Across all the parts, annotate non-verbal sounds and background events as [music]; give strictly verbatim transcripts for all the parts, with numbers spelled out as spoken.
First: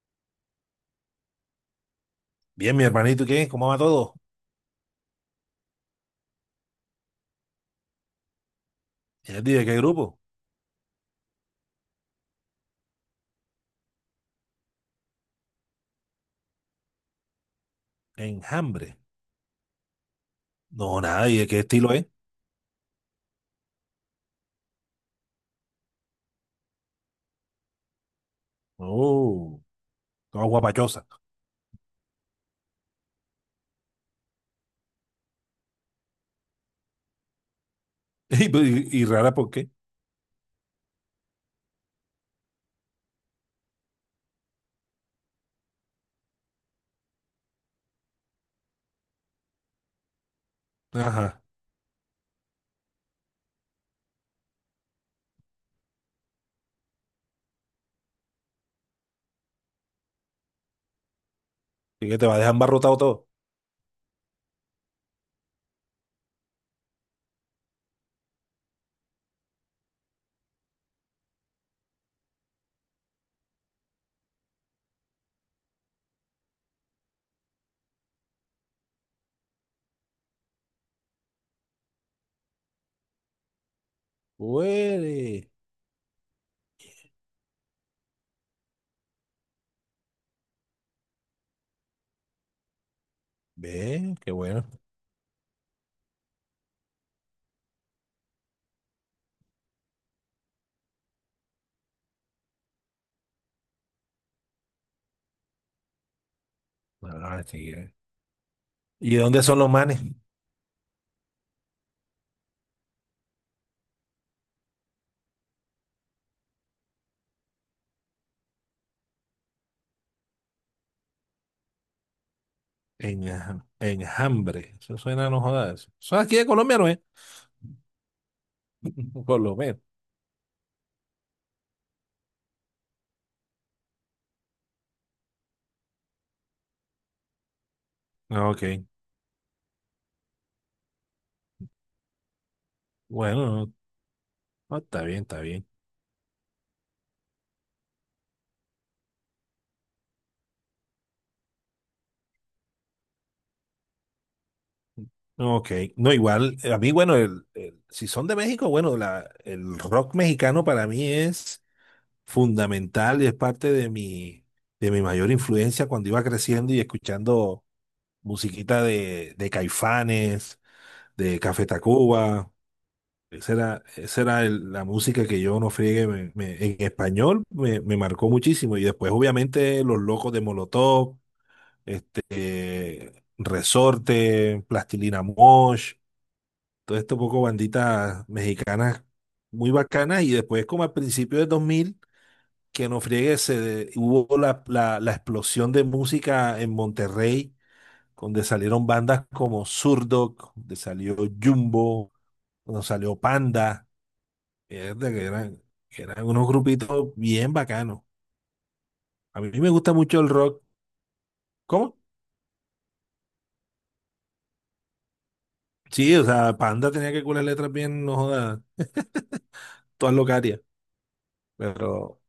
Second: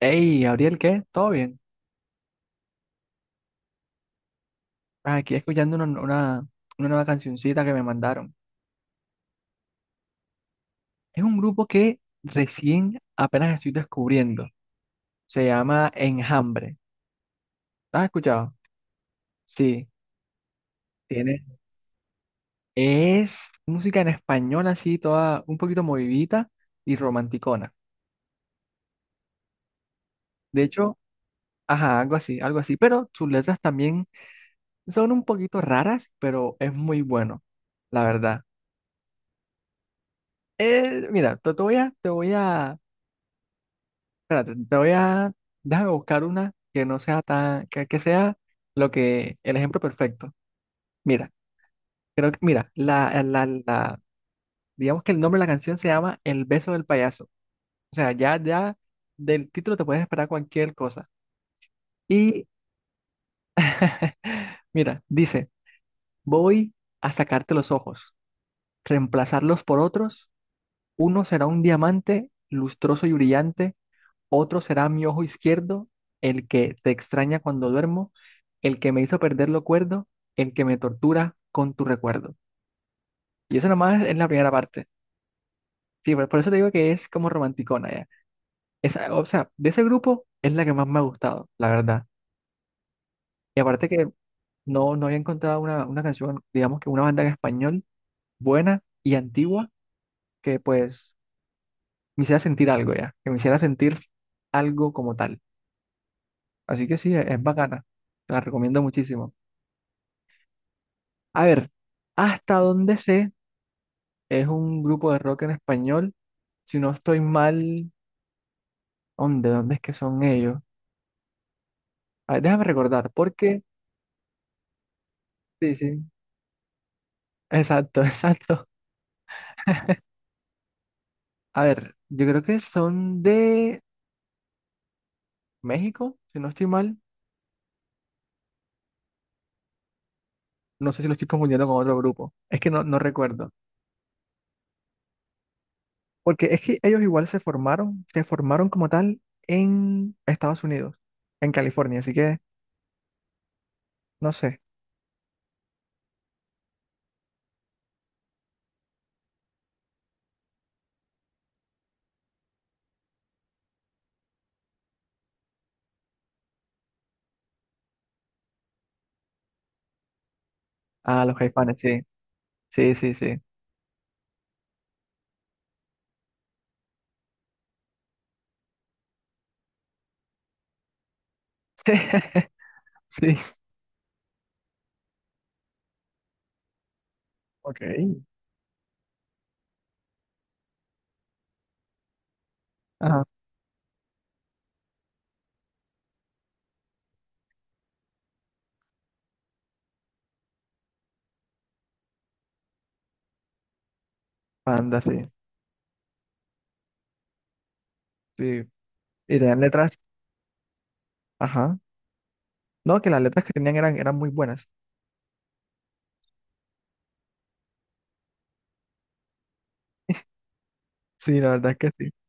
Hey, Gabriel, ¿qué? ¿Todo bien? Bien, mi hermanito, ¿y qué? ¿Cómo va todo? Ah, aquí escuchando una, una, una nueva cancioncita que me mandaron. ¿Y de qué grupo? Es un grupo que recién apenas estoy descubriendo. Se llama Enjambre. ¿Lo has escuchado? Enjambre. Sí, No, nada, ¿y tiene. de qué estilo es? Es música en español así, toda un poquito movidita y romanticona. Oh, toda De hecho, guapachosa. [laughs] ajá, algo así, algo así. Pero sus letras también son un poquito raras, pero es muy bueno, la verdad. Y, pues, y- y rara, ¿por qué? Eh, mira, te, te voy a, te voy a espérate, te voy a, déjame buscar una que no sea tan, que, que sea lo que, el ejemplo perfecto. Mira, Ajá. creo que, mira, la, la, la, digamos que el nombre de la canción se llama El beso del payaso. O sea, ya, ya del título te puedes esperar cualquier cosa. ¿Y que te va a Y, dejar embarrotado todo? [laughs] mira, dice, voy a sacarte los ojos, reemplazarlos por otros, uno será un diamante lustroso y brillante, otro será mi ojo izquierdo, el que te extraña cuando duermo, el que me hizo perder lo cuerdo, el que me tortura con tu recuerdo. Y eso nomás es la primera parte. Huele. Sí, por, por eso te digo que es como romanticona ya. Esa, o sea, de ese grupo es la que más me ha gustado, la verdad. Y aparte que Ve, qué bueno. no, no había encontrado una, una canción, digamos que una banda en español buena y antigua que pues me hiciera sentir algo ya, que me hiciera sentir algo como tal. Así que sí, es, es Ah, sí, bacana. eh. Te la recomiendo ¿Y de muchísimo. dónde son los manes? A ver, hasta donde sé, es un grupo de rock en español. Si no estoy mal, ¿dónde, dónde es que son ellos? A ver, déjame recordar, porque... Enja- Enjambre. Eso suena, no Sí, jodas. sí. Son aquí de Colombia, ¿no es? Exacto, [laughs] exacto. [laughs] Por lo menos. A ver, yo creo que son de México, si no estoy mal. Ah, ok. No sé si lo estoy confundiendo con otro grupo. Es que no, no Bueno, recuerdo. no, no, está bien, está bien. Porque es que ellos igual se formaron, se formaron como tal en Estados Unidos, en California. Así que, no sé. Ok, no, igual, eh, a mí, bueno, el, el- si son de México, bueno, la, el rock mexicano para mí es fundamental y es parte de mi, de mi mayor influencia cuando iba creciendo y escuchando musiquita de, de Caifanes, Ah, los de Café Caifanes, sí. Tacuba. Sí, sí, sí. Esa era, esa era el- la música que yo no friegue me- me- en español, me, me marcó muchísimo. Y después, obviamente, Los Locos de Molotov, [laughs] este, Sí, Resorte, Plastilina Mosh, todo esto poco ok. banditas mexicanas muy bacanas. Y después, como al principio de dos mil, que no Ajá. friegue, se de- hubo la, la, la explosión de música en Monterrey, donde salieron bandas como Zurdok, donde salió Jumbo, donde salió Panda, Panda, mierda, sí, que eran, que eran unos grupitos bien bacanos. sí. Y A mí tenían me letras, gusta mucho el rock. ajá. ¿Cómo? No, que las letras que tenían eran, eran muy buenas. Sí, o sea, Panda tenía que curar letras bien, no jodas, todas locarias, Sí, la verdad es que sí. pero...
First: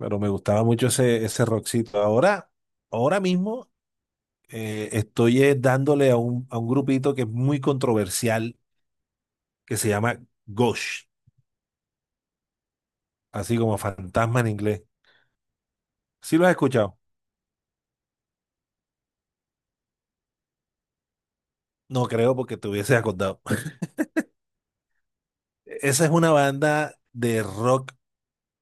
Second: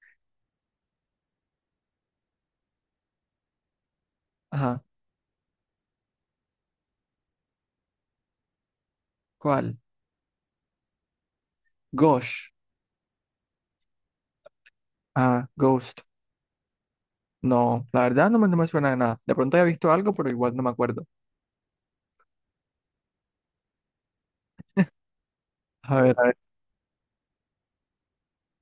Pero me gustaba mucho ese, ese rockcito. Ahora, ahora mismo, Ajá. eh, estoy, eh, dándole a un, a un grupito que es muy controversial, que ¿Cuál? se llama Ghost, Gosh. así como fantasma en inglés. Ah, Ghost. ¿Sí lo has escuchado? No, la verdad no me, no me suena de nada. De pronto había visto algo, pero igual no me acuerdo. No creo porque te hubiese acordado. [laughs] A Esa es ver, a una ver. banda de rock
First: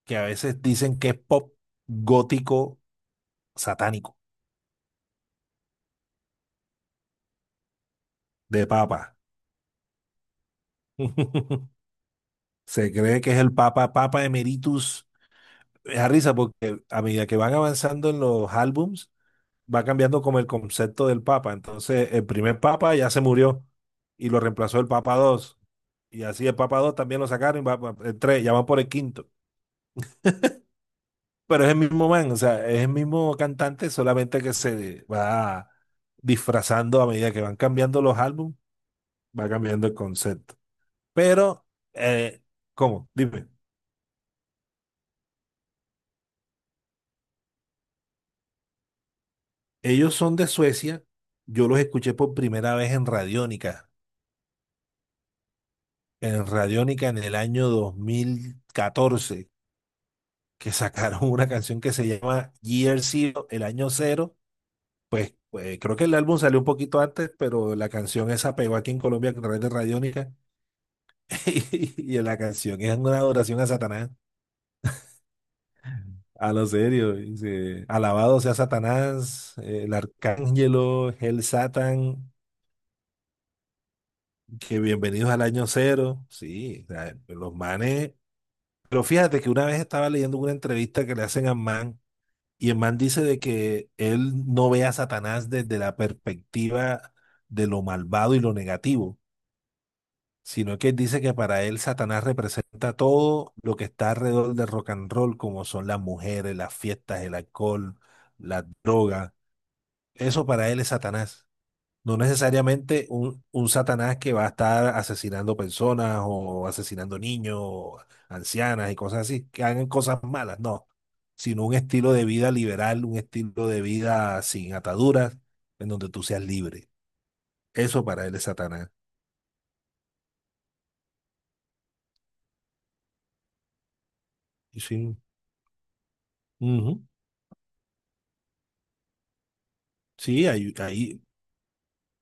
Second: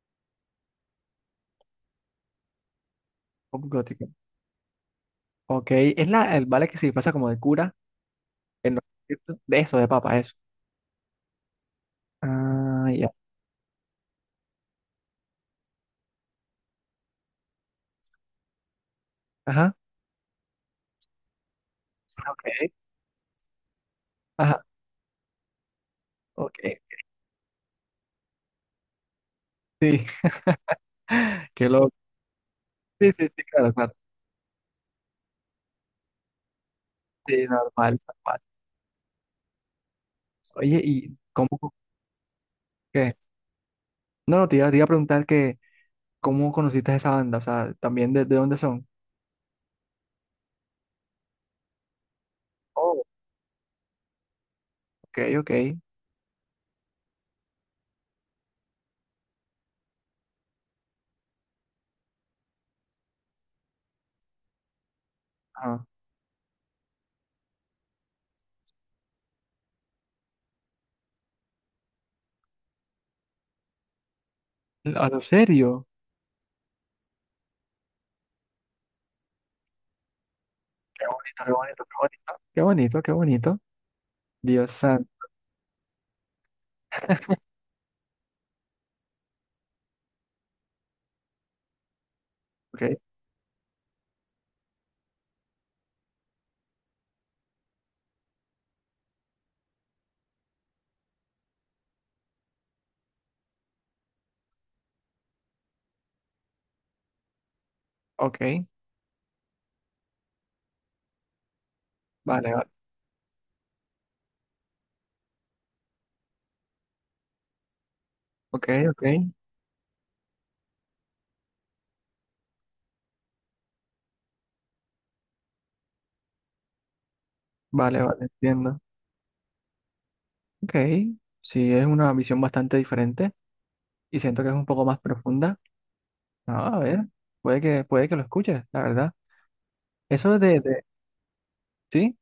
que a veces dicen que es pop gótico Pop gótica. satánico, Ok, es la, el vale que se pasa como de cura de en los papa. conciertos. De eso, de papa, eso. [laughs] Ah, Se ya. cree que es el papa, papa emeritus. Me da risa porque a medida que van avanzando en los álbums, Ajá. va cambiando como el concepto del Papa. Entonces, el primer Ok. Papa ya se murió y lo Ajá. reemplazó el Papa dos. Y así, el Ok. Papa dos también lo sacaron, y va, va- el tres, ya van por el quinto. Sí. [laughs] Pero Qué es el loco. mismo man, o sea, es el Sí, sí, mismo sí, claro, cantante, claro. solamente que se va disfrazando a medida que Sí, van normal, cambiando los normal. álbumes, va cambiando el concepto. Oye, ¿y cómo? Pero, eh, ¿cómo? ¿Qué? Dime, No, no, te iba, te iba a preguntar que ¿cómo conociste a esa banda? O sea, ¿también de, de dónde son? ellos son de Suecia, yo los escuché por primera vez Oh, en Radiónica, ok, ok. en Radiónica en el año dos mil catorce, que sacaron [laughs] una canción que se llama Year Zero, el año cero. Pues Ah, creo que el álbum salió un poquito antes, pero la canción esa pegó aquí en Colombia a través de Radiónica. [laughs] Y la canción es una adoración a Satanás. a lo serio. A lo serio, dice, alabado sea Satanás, el Qué arcángelo, el bonito, qué bonito, qué Satan bonito. Qué bonito, qué bonito. Dios que santo. bienvenidos al año cero. Sí, o sea, los manes. Pero fíjate que una vez estaba leyendo una entrevista que le hacen a Man. Y el Ok, man dice de que él no ve a Satanás desde la perspectiva de lo malvado y lo negativo, sino que él dice que para él Satanás representa todo lo que está alrededor del rock and roll, como son las mujeres, las fiestas, el alcohol, las ok. drogas. Eso para él es Satanás. No Vale, vale. necesariamente un, un Satanás que va a estar asesinando personas o asesinando niños, o Ok, ancianas y ok. cosas así, que hagan cosas malas, no, sino un estilo de vida liberal, un estilo de vida sin ataduras, en donde tú seas libre. Vale, Eso vale, para él es entiendo. Satanás. Ok. Sí, es una visión bastante diferente y siento que es un Y poco más sí, profunda. Ah, a ujú. ver, puede que, puede que lo escuches, la verdad. Eso Sí, de, hay, de, hay- ¿sí?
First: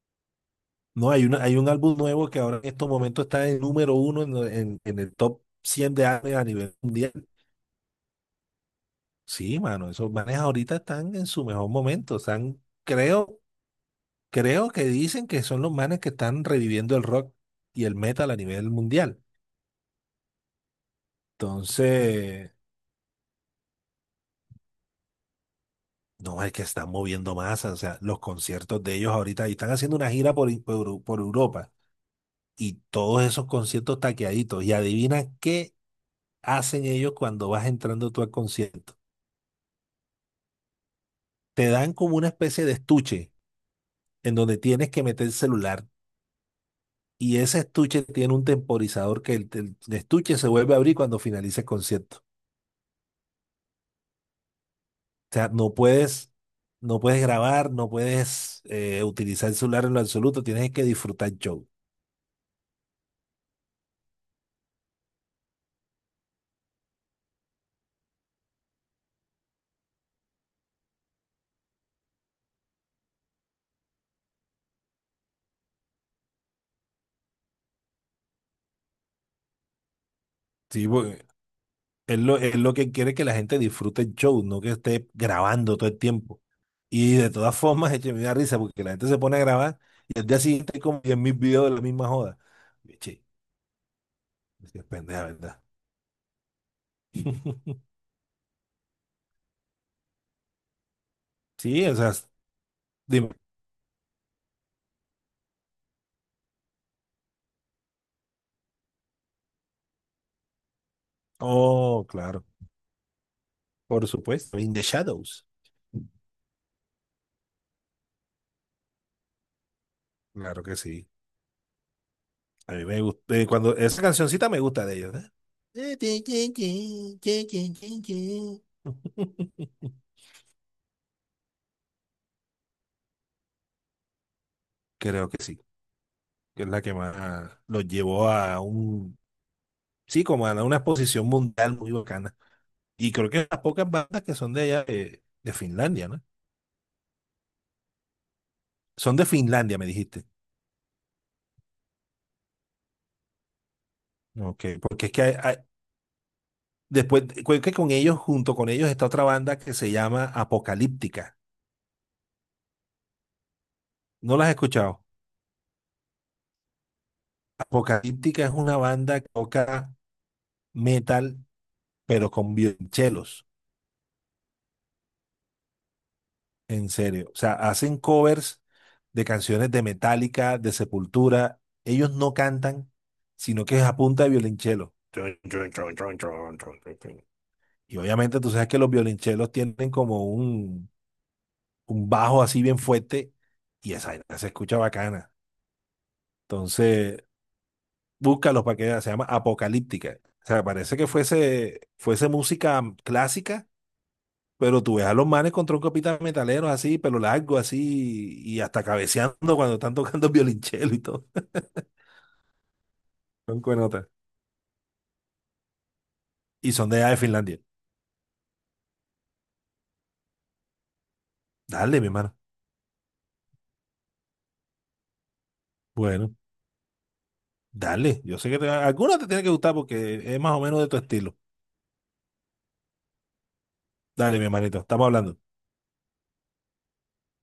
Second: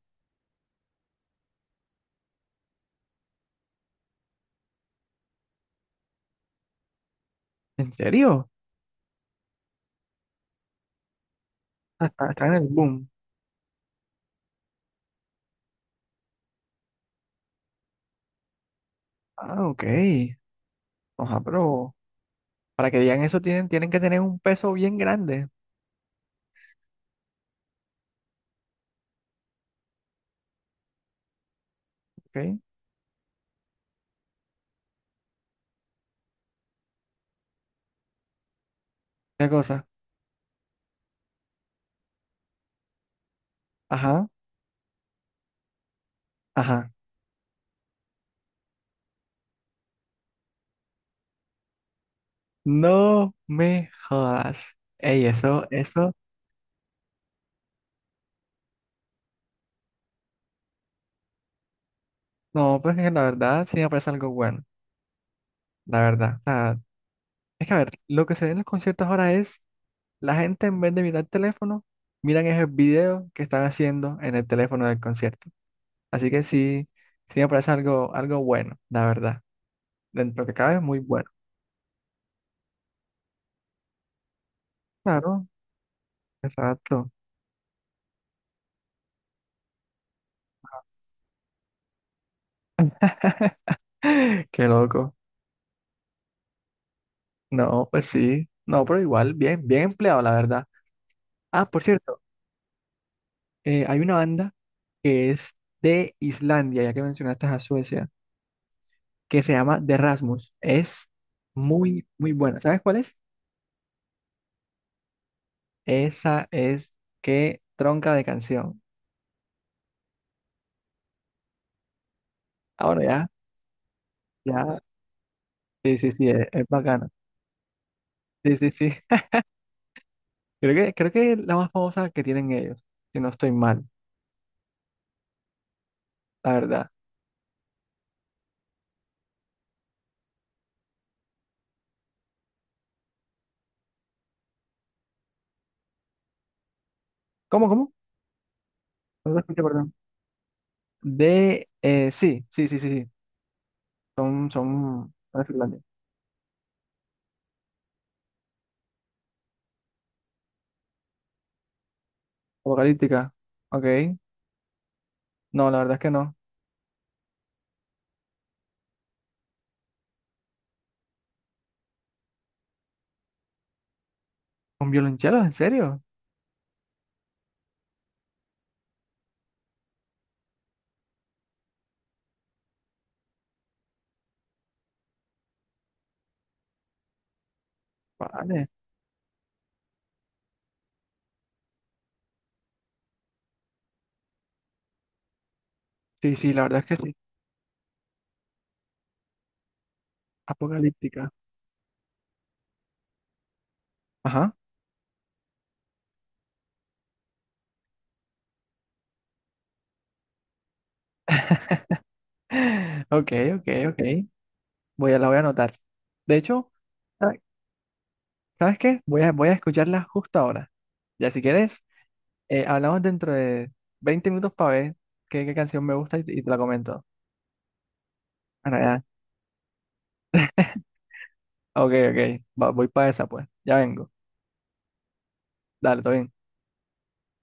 no, hay, una, hay un álbum nuevo que ahora, en estos momentos, está en número uno en, en- en el top cien de álbumes a nivel mundial. ¿En serio? Sí, mano, esos manes ahorita están en su mejor Ah, momento, está, está en están, el boom. creo. Creo que dicen que son los manes que están reviviendo el rock y el metal a nivel mundial. Ah, ok. Ojalá, pero Entonces, para que digan eso tienen, tienen que tener un peso bien grande. no es que están moviendo masas. O sea, los conciertos de ellos ahorita, y están haciendo una gira por, por, por Europa, ¿Ok? y todos esos conciertos taqueaditos. Y adivina qué hacen ellos cuando vas entrando tú al concierto. Una cosa. Te dan como una especie de estuche Ajá, en donde tienes que meter el celular. ajá. Y ese estuche tiene un temporizador, que el, el estuche se vuelve a abrir cuando finalice el concierto. No me jodas. Ey, O sea, eso, no eso. puedes, no puedes grabar, no puedes, eh, utilizar el celular en lo absoluto, tienes que disfrutar el show. No, pues que la verdad sí me parece algo bueno. La verdad. O sea, es que a ver, lo que se ve en los conciertos ahora es la gente en vez de mirar el teléfono, miran esos videos que están haciendo en el teléfono del concierto. Así que sí, sí me parece algo, algo bueno, la verdad. Dentro de lo que cabe es Sí, muy porque bueno. es lo, es lo que quiere, que la gente disfrute el show, no que esté Claro, grabando todo el tiempo. exacto. Y de todas [laughs] formas, eche, me da risa porque la gente se pone a grabar y al día siguiente hay como diez mil videos de la misma joda. Che, [laughs] Qué es loco. pendeja, ¿verdad? [laughs] No, pues sí. No, pero igual, bien, bien empleado, la verdad. Ah, por Sí, o sea, cierto, dime. eh, hay una banda que es de Islandia, ya que mencionaste a Suecia, que se llama The Rasmus. Es muy, Oh, muy claro, buena. ¿Sabes cuál es? por supuesto. In the Shadows. Esa es qué tronca de canción. Claro que sí. A mí me Ahora ya, gusta, eh, cuando esa cancioncita me ya, gusta de ellos, ¿eh? sí, sí, sí, es, es bacana. Sí, sí, sí. [laughs] Creo que, creo que es la más famosa que tienen ellos, si no estoy mal, Creo que sí, la que es la verdad. que más los llevó a un, sí, como a una exposición mundial muy bacana. Y creo que las pocas bandas que son de allá, eh, de Finlandia, ¿no? ¿Cómo, cómo? Son de No lo escuché, Finlandia, me perdón. dijiste. De, eh, sí, sí, sí, sí, sí. Son, Ok, porque son, es que hay- son de hay- Finlandia. después, creo que con ellos, junto con ellos, está otra banda que se llama Apocalíptica. Apocalíptica. Ok. ¿No las has escuchado? No, la verdad es que no. Apocalíptica es una banda que toca metal pero con violonchelos, ¿Con violonchelos? ¿En serio? en serio. O sea, hacen covers de canciones de Metallica, de Sepultura. Ellos no cantan, sino que es a punta de violonchelo. Chun, chun, chun, chun, chun, chun, chun, chun. Y obviamente tú sabes Vale. que los violonchelos tienen como un, un bajo así bien fuerte, y esa vaina se escucha bacana. Sí, sí, la verdad es que sí. Entonces, búscalos para que veas, se llama Apocalíptica. O sea, parece que Apocalíptica. fuese, fuese música clásica. Ajá. Pero tú ves a los manes con un capitán metalero así, pelo largo así, y hasta cabeceando cuando están tocando [laughs] violonchelo y todo. [laughs] Ok, Son ok, ok. cuenotas. Voy a, la voy a anotar. De hecho, Y son de allá de ¿sabe- Finlandia. ¿sabes qué? Voy a, voy a escucharla justo ahora. Ya si quieres, Dale, mi hermano. eh, hablamos dentro de veinte minutos para ver qué, qué canción me gusta y, te Bueno, y te la comento. dale. Yo sé que te, Bueno, ya. alguna te tiene que gustar porque es más o menos de tu estilo. Ok, ok. Va- voy para esa, pues. Ya vengo. Dale, mi hermanito. Estamos hablando. Dale, todo bien.